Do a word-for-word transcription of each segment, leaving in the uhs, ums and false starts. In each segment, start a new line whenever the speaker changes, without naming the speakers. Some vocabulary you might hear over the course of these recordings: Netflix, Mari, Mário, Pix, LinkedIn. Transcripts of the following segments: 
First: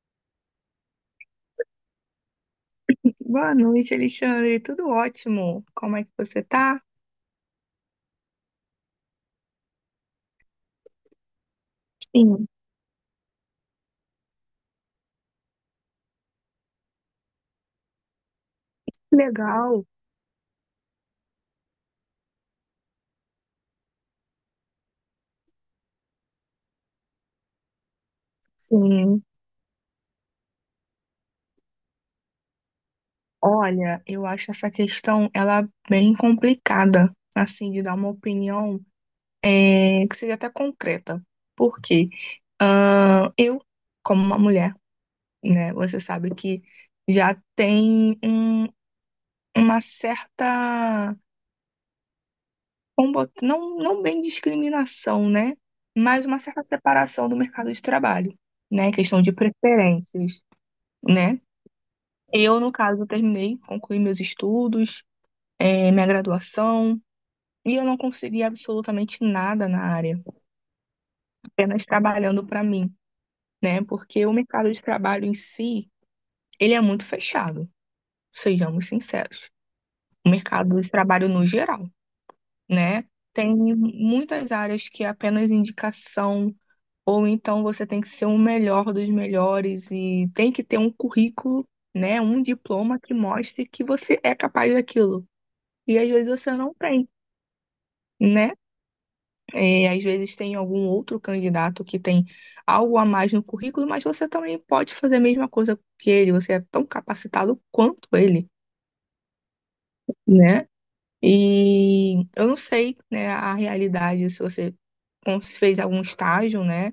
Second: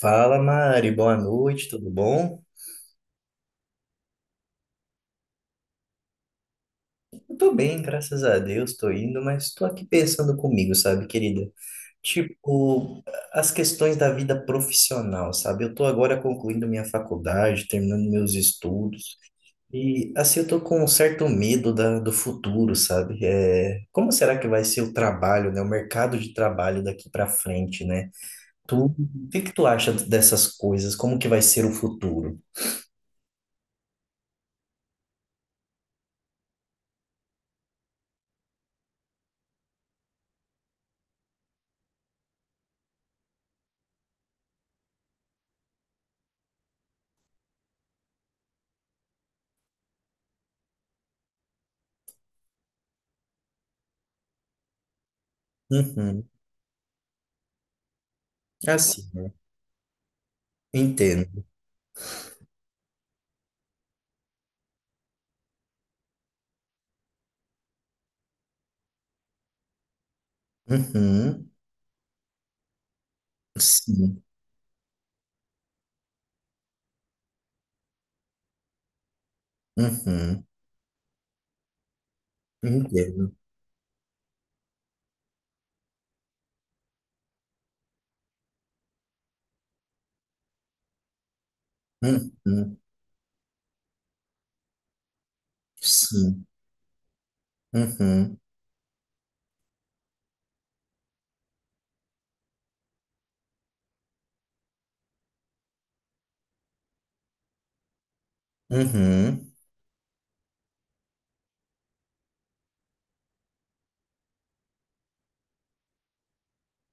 Fala, Mari, boa noite, tudo bom?
Boa noite, Alexandre. Tudo ótimo. Como é que você tá?
Eu tô bem, graças a Deus, tô indo, mas tô aqui pensando comigo, sabe, querida?
Sim,
Tipo, as questões da vida profissional, sabe? Eu tô agora concluindo minha faculdade, terminando meus estudos,
legal.
e assim eu tô com um certo medo da, do futuro, sabe? É, como será que vai ser o trabalho, né? O mercado de trabalho daqui pra frente, né? Tu,
Sim.
o que que tu acha dessas coisas? Como que vai ser o futuro?
Olha, eu acho essa questão ela bem complicada, assim, de dar uma opinião é, que seja até concreta. Por quê? Ah, eu, como uma mulher, né, você sabe que já tem um- uma certa vamos botar, não, não bem discriminação, né?
Uhum.
Mas uma certa separação do mercado de trabalho, né?
Assim,
Questão
né?
de preferências, né?
Entendo.
Eu, no caso, terminei, concluí meus estudos, eh, minha graduação, e eu não consegui absolutamente nada na área,
Uhum.
apenas trabalhando para mim, né?
Sim.
Porque o mercado de trabalho em si, ele é muito fechado, sejamos sinceros. O
Uhum.
mercado de trabalho no geral, né?
Entendo.
Tem muitas áreas que é apenas indicação, ou então você tem que ser o melhor dos melhores e tem que ter um currículo, né, um
Uhum.
diploma que mostre que você é capaz daquilo. E às vezes
Sim.
você não tem,
Uhum.
né? É, às vezes tem algum outro candidato que tem algo a mais no currículo, mas você também pode fazer a mesma coisa que ele, você é tão capacitado quanto ele,
Uhum.
né? E eu não sei, né, a realidade, se você cons- fez algum estágio, né?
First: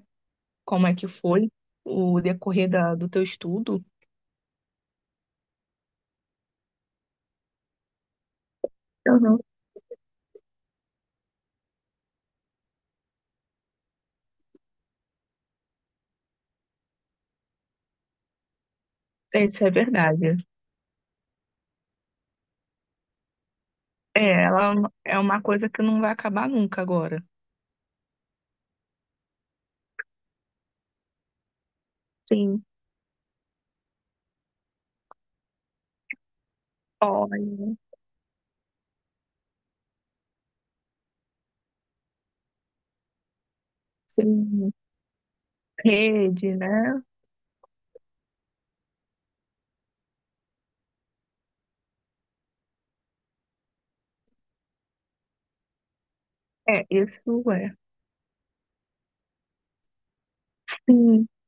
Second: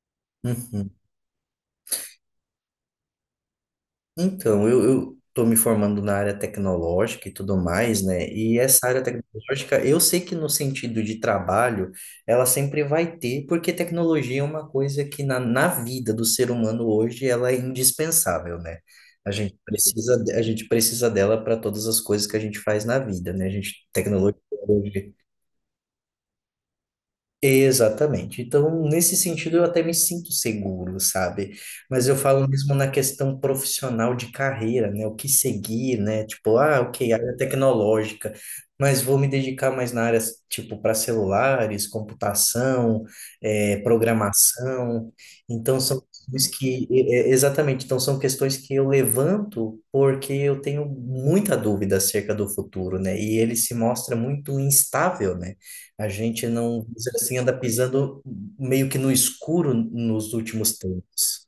Como
Uhum.
é que foi o decorrer da, do teu estudo?
Então, eu, eu tô me formando na área tecnológica e tudo mais, né? E essa área
Eu não
tecnológica, eu sei que no sentido de trabalho, ela sempre vai ter, porque tecnologia é uma coisa que na, na vida do ser humano hoje, ela é indispensável, né? A
sei
gente
se é
precisa,
verdade.
de- a gente precisa dela para todas as coisas que a gente faz na vida, né? A gente,
É,
tecnologia.
ela é uma é uma coisa que não vai acabar nunca agora.
Exatamente. Então, nesse sentido, eu até me sinto seguro, sabe? Mas eu falo
Sim,
mesmo na questão profissional de carreira, né? O que seguir, né? Tipo, ah, ok, área
olha,
tecnológica, mas vou me dedicar mais na área, tipo, para celulares, computação, eh,
sim,
programação. Então, são questões
rede,
que,
né?
eh, eh, exatamente, então são questões que eu levanto porque eu tenho muita dúvida acerca do futuro, né? E ele se mostra muito instável, né? A gente não,
É,
vamos dizer
isso
assim, anda
é.
pisando meio que no escuro nos últimos
Sim,
tempos.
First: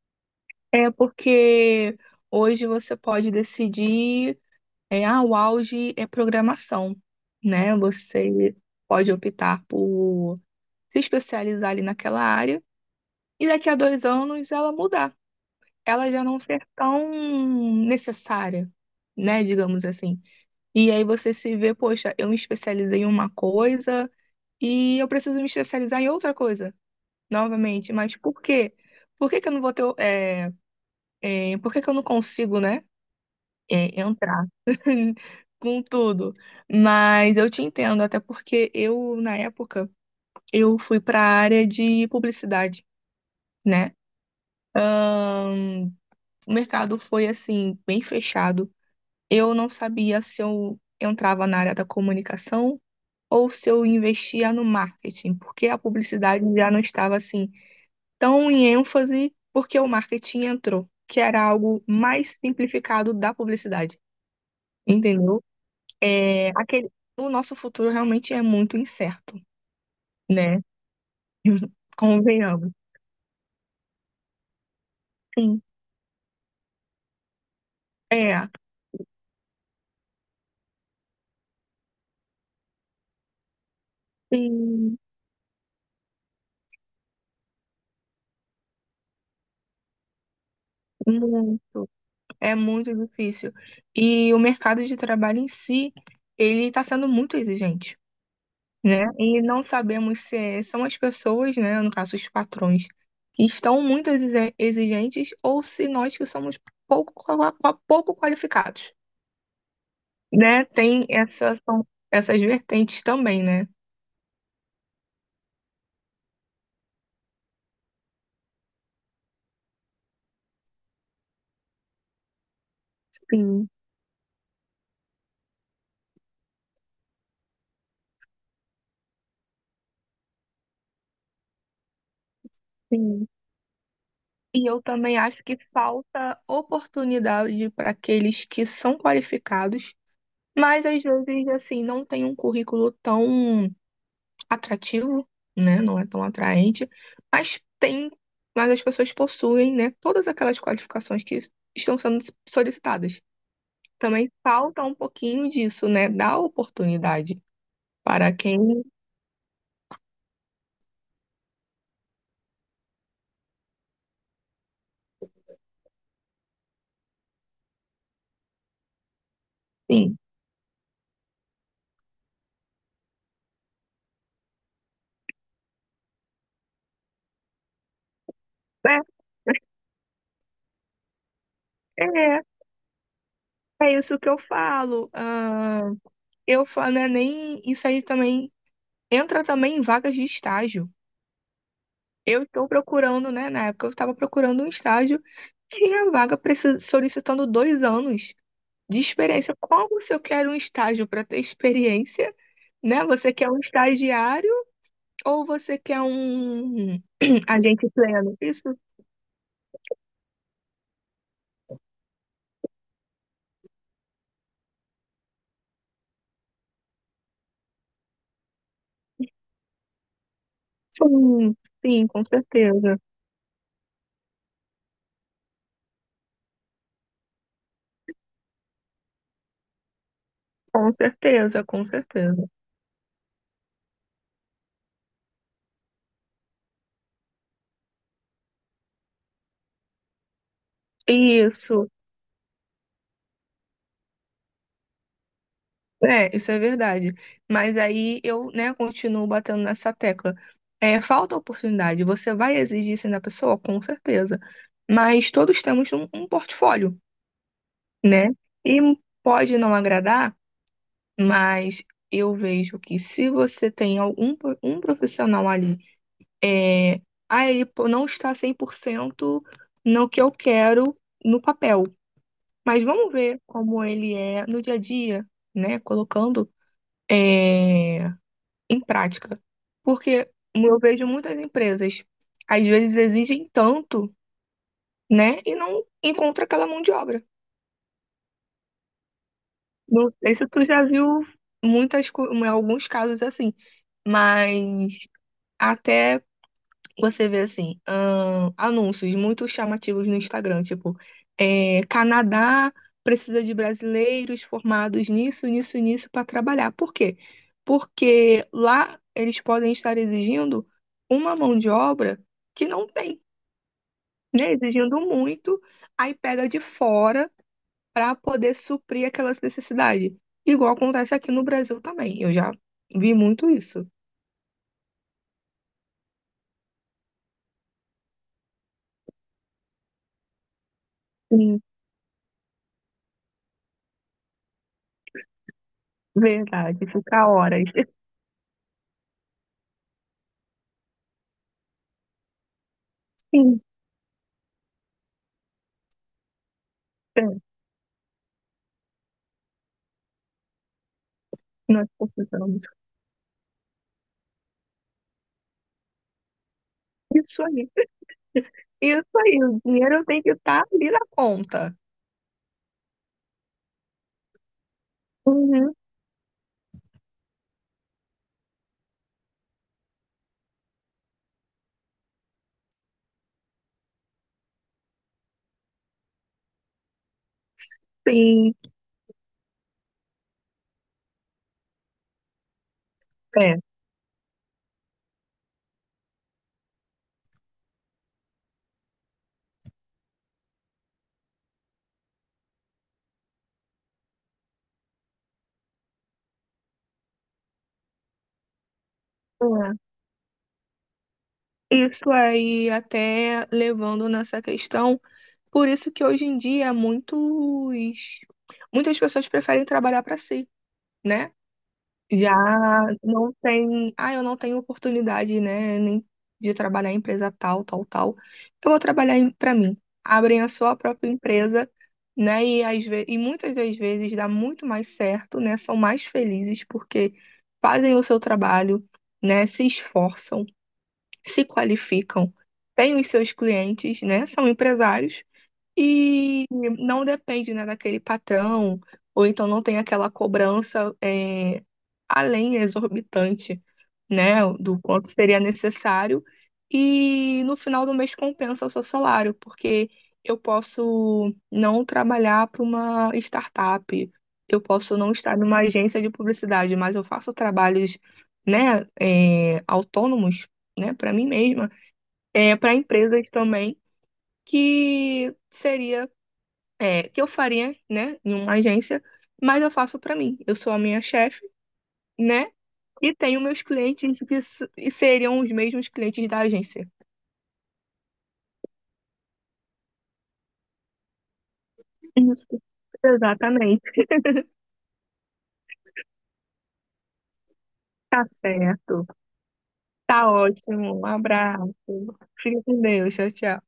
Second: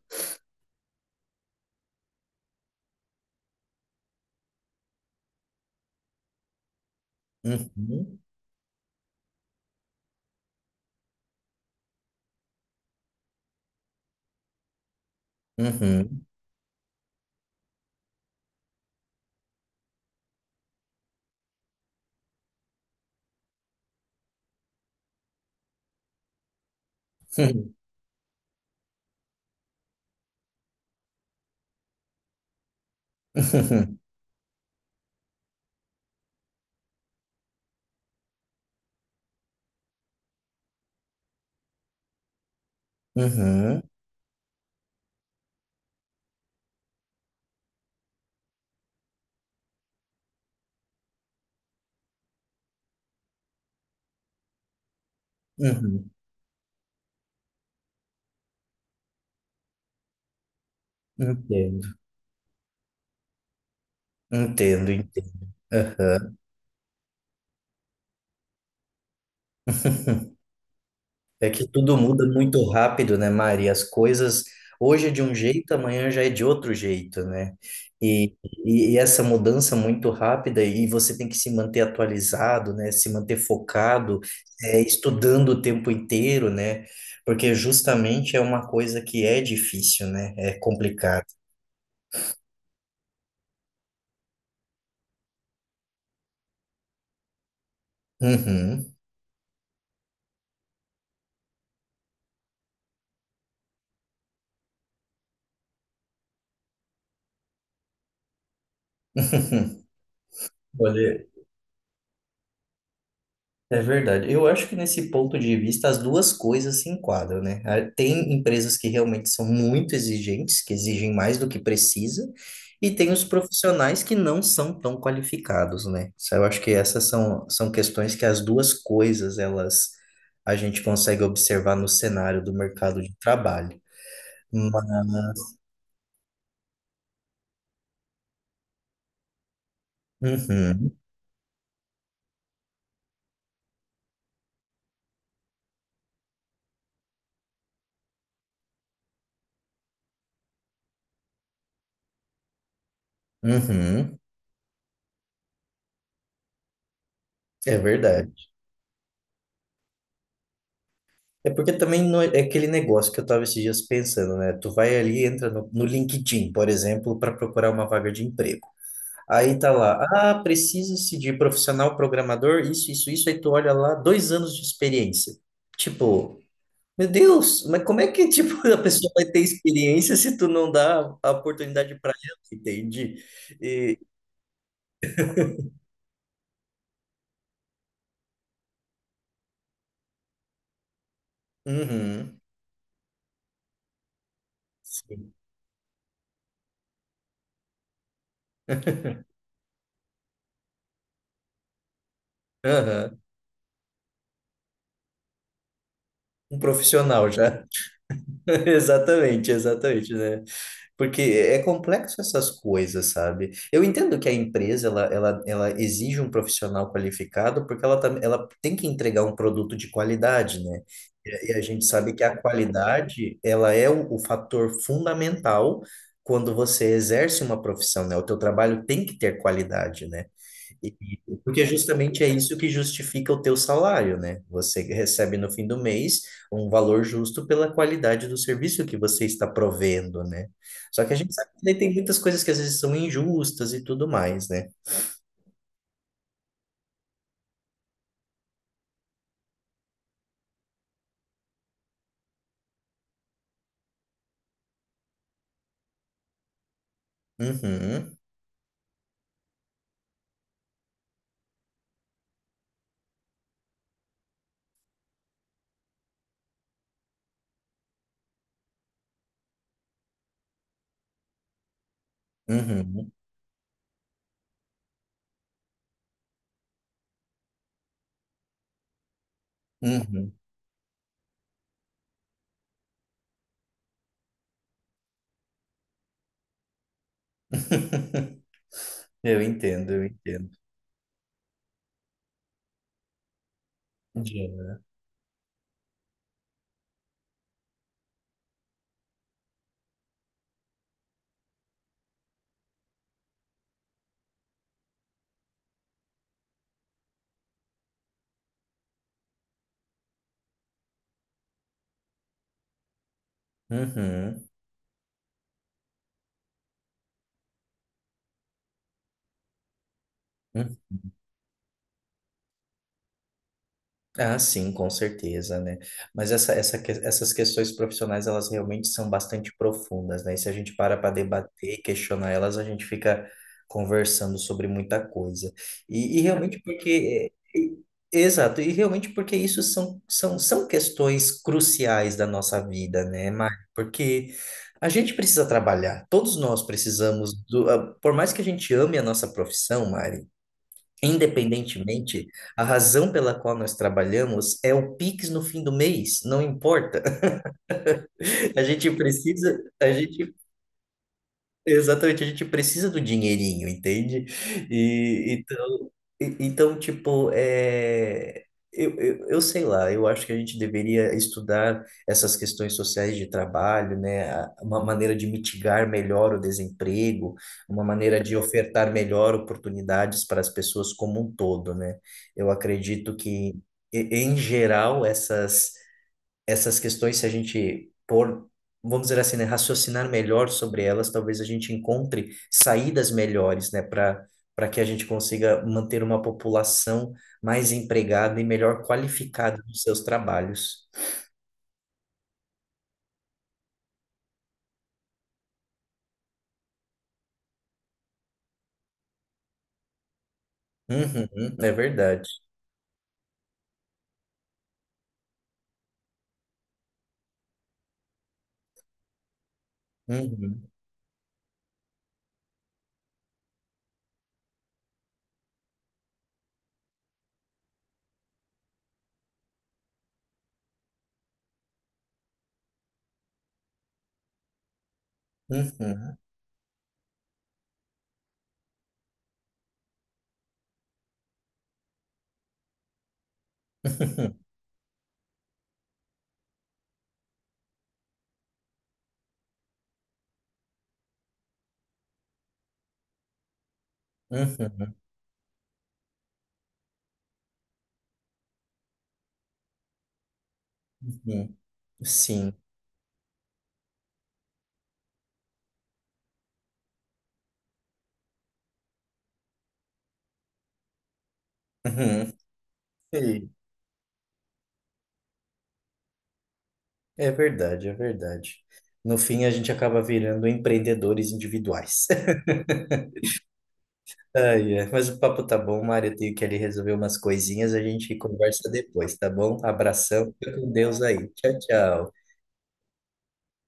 é porque hoje você pode decidir, é, ah, o auge é programação, né?
Uhum,
Você pode optar por se especializar ali naquela área e daqui a dois anos ela mudar, ela já
uhum,
não ser tão necessária, né? Digamos assim. E aí você se vê, poxa, eu me especializei em uma coisa e eu preciso me especializar em outra coisa, novamente. Mas por quê? Por que que eu não vou ter, é, é, por que que eu não consigo, né, é, entrar com tudo? Mas eu te entendo, até porque eu, na época, eu fui para a área de publicidade,
uhum, uhum,
né? Ahn, o mercado foi, assim, bem fechado. Eu não sabia se eu entrava na área da comunicação ou se eu investia no marketing, porque a
uhum.
publicidade já não estava assim tão em ênfase, porque o marketing entrou, que era algo
Entendo,
mais simplificado da publicidade,
entendo,
entendeu?
entendo. Aham.
É, aquele, o nosso futuro realmente é muito incerto, né?
É que tudo muda muito
Convenhamos.
rápido, né, Mari? As coisas hoje é de um
Sim.
jeito, amanhã já é de outro jeito, né? E,
É,
e, e essa mudança muito rápida, e você tem que se manter atualizado, né? Se manter focado, é,
sim,
estudando o tempo inteiro, né? Porque justamente é uma coisa que é difícil, né? É complicado.
muito. É muito difícil. E o mercado de trabalho em si, ele está sendo muito exigente.
Uhum.
né? E não sabemos se são as pessoas, né, no caso os patrões, que estão muito exi- exigentes ou se nós que somos pouco, qua- qua- pouco qualificados, né? Tem
Olha,
essa, são essas vertentes também, né?
é verdade. Eu acho que nesse ponto de vista as duas coisas se enquadram, né? Ah, tem empresas que realmente são muito exigentes, que exigem mais do que precisa, e tem os
Sim,
profissionais que não são tão qualificados, né? Isso. Eu acho que essas são, são questões que as duas coisas elas a gente consegue observar no cenário do mercado de
sim.
trabalho.
E eu também acho
Mas,
que falta oportunidade para aqueles que são qualificados, mas
uhum,
às vezes, assim, não tem um currículo tão atrativo, né? Não é tão atraente, mas tem, mas as pessoas possuem, né, todas aquelas qualificações que estão sendo solicitadas.
uhum,
Também falta um pouquinho disso, né? Dar oportunidade
é
para
verdade.
quem,
É porque também não é é aquele negócio que eu estava esses dias pensando, né? Tu vai ali, entra no, no LinkedIn, por exemplo, para procurar uma vaga de emprego. Aí tá lá,
sim.
ah, precisa-se de profissional programador, isso, isso, isso. Aí tu olha lá, dois anos de experiência. Tipo, meu Deus, mas como é que, tipo, a
É,
pessoa vai ter experiência se tu não dá a oportunidade para ela,
é,
entende?
é
E,
isso que eu falo. Ah, eu falo, né, nem isso aí também entra também em vagas de estágio.
uhum,
Eu estou procurando, né? Na época eu estava procurando um estágio,
sim,
tinha vaga precis- solicitando dois anos. de experiência. Como se eu quero um estágio para ter experiência, né?
aham,
Você quer um estagiário ou você quer
um
um
profissional já.
agente pleno? Isso,
Exatamente, exatamente, né? Porque é complexo essas coisas, sabe? Eu entendo que a empresa ela, ela, ela exige um profissional qualificado porque ela, tam- ela tem que entregar um produto de qualidade, né? E e
sim,
a gente
sim,
sabe que
com
a
certeza.
qualidade ela é o, o fator fundamental quando você exerce uma profissão, né? O teu trabalho tem que ter qualidade, né?
Com
E-
certeza,
porque
com
justamente é
certeza.
isso que justifica o teu salário, né? Você recebe no fim do mês um valor justo pela qualidade do serviço que você está provendo, né? Só que a gente sabe que daí
Isso,
tem muitas coisas que às vezes são injustas e tudo mais, né?
é, isso é verdade. Mas aí eu, né, continuo batendo nessa tecla. É, falta oportunidade. Você vai exigir isso da pessoa? Com certeza. Mas todos temos um, um portfólio,
Uhum,
né? E pode não agradar, Mas eu vejo que se você tem algum pro- um profissional ali, é, ah, ele pô- não está cem por cento no que eu quero no papel, mas
uhum,
vamos ver como ele é no dia a dia, né? Colocando, é, em prática. Porque
uhum.
eu vejo muitas empresas, às vezes exigem tanto, né? E não encontra aquela mão de obra.
Eu entendo, eu
Não sei se
entendo.
tu já viu muitas, co- alguns casos assim,
Entendi.
mas até Você vê assim, ahn, anúncios muito chamativos no Instagram, tipo, é, Canadá precisa de brasileiros formados nisso, nisso, nisso para trabalhar. Por quê? Porque lá eles podem estar exigindo uma mão de obra que não tem,
Uhum,
né? Exigindo muito, aí pega de fora para poder suprir aquelas necessidades. Igual
uhum.
acontece aqui no Brasil também. Eu já vi muito isso.
Ah, sim, com certeza, né? Mas essa, essa, que- essas questões profissionais, elas realmente são bastante profundas, né? E se a gente para para
Sim,
debater e questionar elas, a gente fica conversando sobre muita coisa. E, e realmente
verdade, fica
porque...
horas.
e- exato, e realmente porque isso são, são, são questões cruciais da nossa vida, né, Mari.
Sim.
Porque a gente precisa trabalhar, todos nós precisamos do... ah, por mais que a gente ame a nossa profissão, Mari,
Nós
independentemente, a
precisamos.
razão pela qual nós trabalhamos é o Pix no fim do mês, não importa.
Isso aí,
A gente
isso aí.
precisa,
O
a
dinheiro tem que
gente
estar ali na conta.
exatamente, a gente precisa do dinheirinho, entende? E
Uhum,
então, e- então tipo, é, eu, eu, eu sei lá, eu acho que a gente deveria estudar essas questões sociais de trabalho, né? a- Uma maneira de mitigar melhor o desemprego, uma maneira de
sim,
ofertar melhor oportunidades para as pessoas como um todo, né? Eu acredito que,
é,
e- em geral, essas essas questões, se a gente pôr, vamos dizer assim, né, raciocinar melhor sobre elas, talvez a gente encontre saídas melhores, né, para para que a gente consiga manter uma população mais empregada e melhor qualificada
é.
nos seus trabalhos.
Isso aí, até levando nessa questão, por isso que hoje em dia muitos, muitas pessoas preferem trabalhar para si, né?
Uhum, é verdade.
Já não tem, ah, eu não tenho oportunidade, né, nem de trabalhar em empresa tal, tal, tal. Eu vou trabalhar em- pra mim. Abrem a
Uhum,
sua própria empresa, né, e às ve- e muitas das vezes dá muito mais certo, né? São mais felizes porque fazem o seu trabalho, né, se esforçam, se qualificam, têm os seus clientes, né? São empresários
uhum,
e não depende, né, daquele patrão, ou então não tem aquela cobrança é, além exorbitante, né, do quanto seria necessário. E no final do mês compensa o seu salário, porque eu posso não trabalhar para uma startup, eu
uhum,
posso não estar numa agência de publicidade, mas eu faço trabalhos, né, é, autônomos, né, para mim
uhum,
mesma,
sim.
é, para empresas também, que seria é, que eu faria, né, em uma agência, mas eu faço para mim. Eu sou a minha chefe,
Uhum.
né, e tenho
Sim,
meus clientes que s- e seriam os mesmos clientes da agência.
é verdade, é verdade. No fim, a gente acaba virando empreendedores individuais.
Isso, exatamente.
Ai, é. Mas o papo tá bom, Mário. Eu tenho que ali resolver umas coisinhas. A gente
Tá
conversa
certo.
depois, tá bom?
Tá
Abração. Fica com
ótimo.
Deus
Um
aí. Tchau,
abraço.
tchau.
Fica com Deus. Tchau, tchau.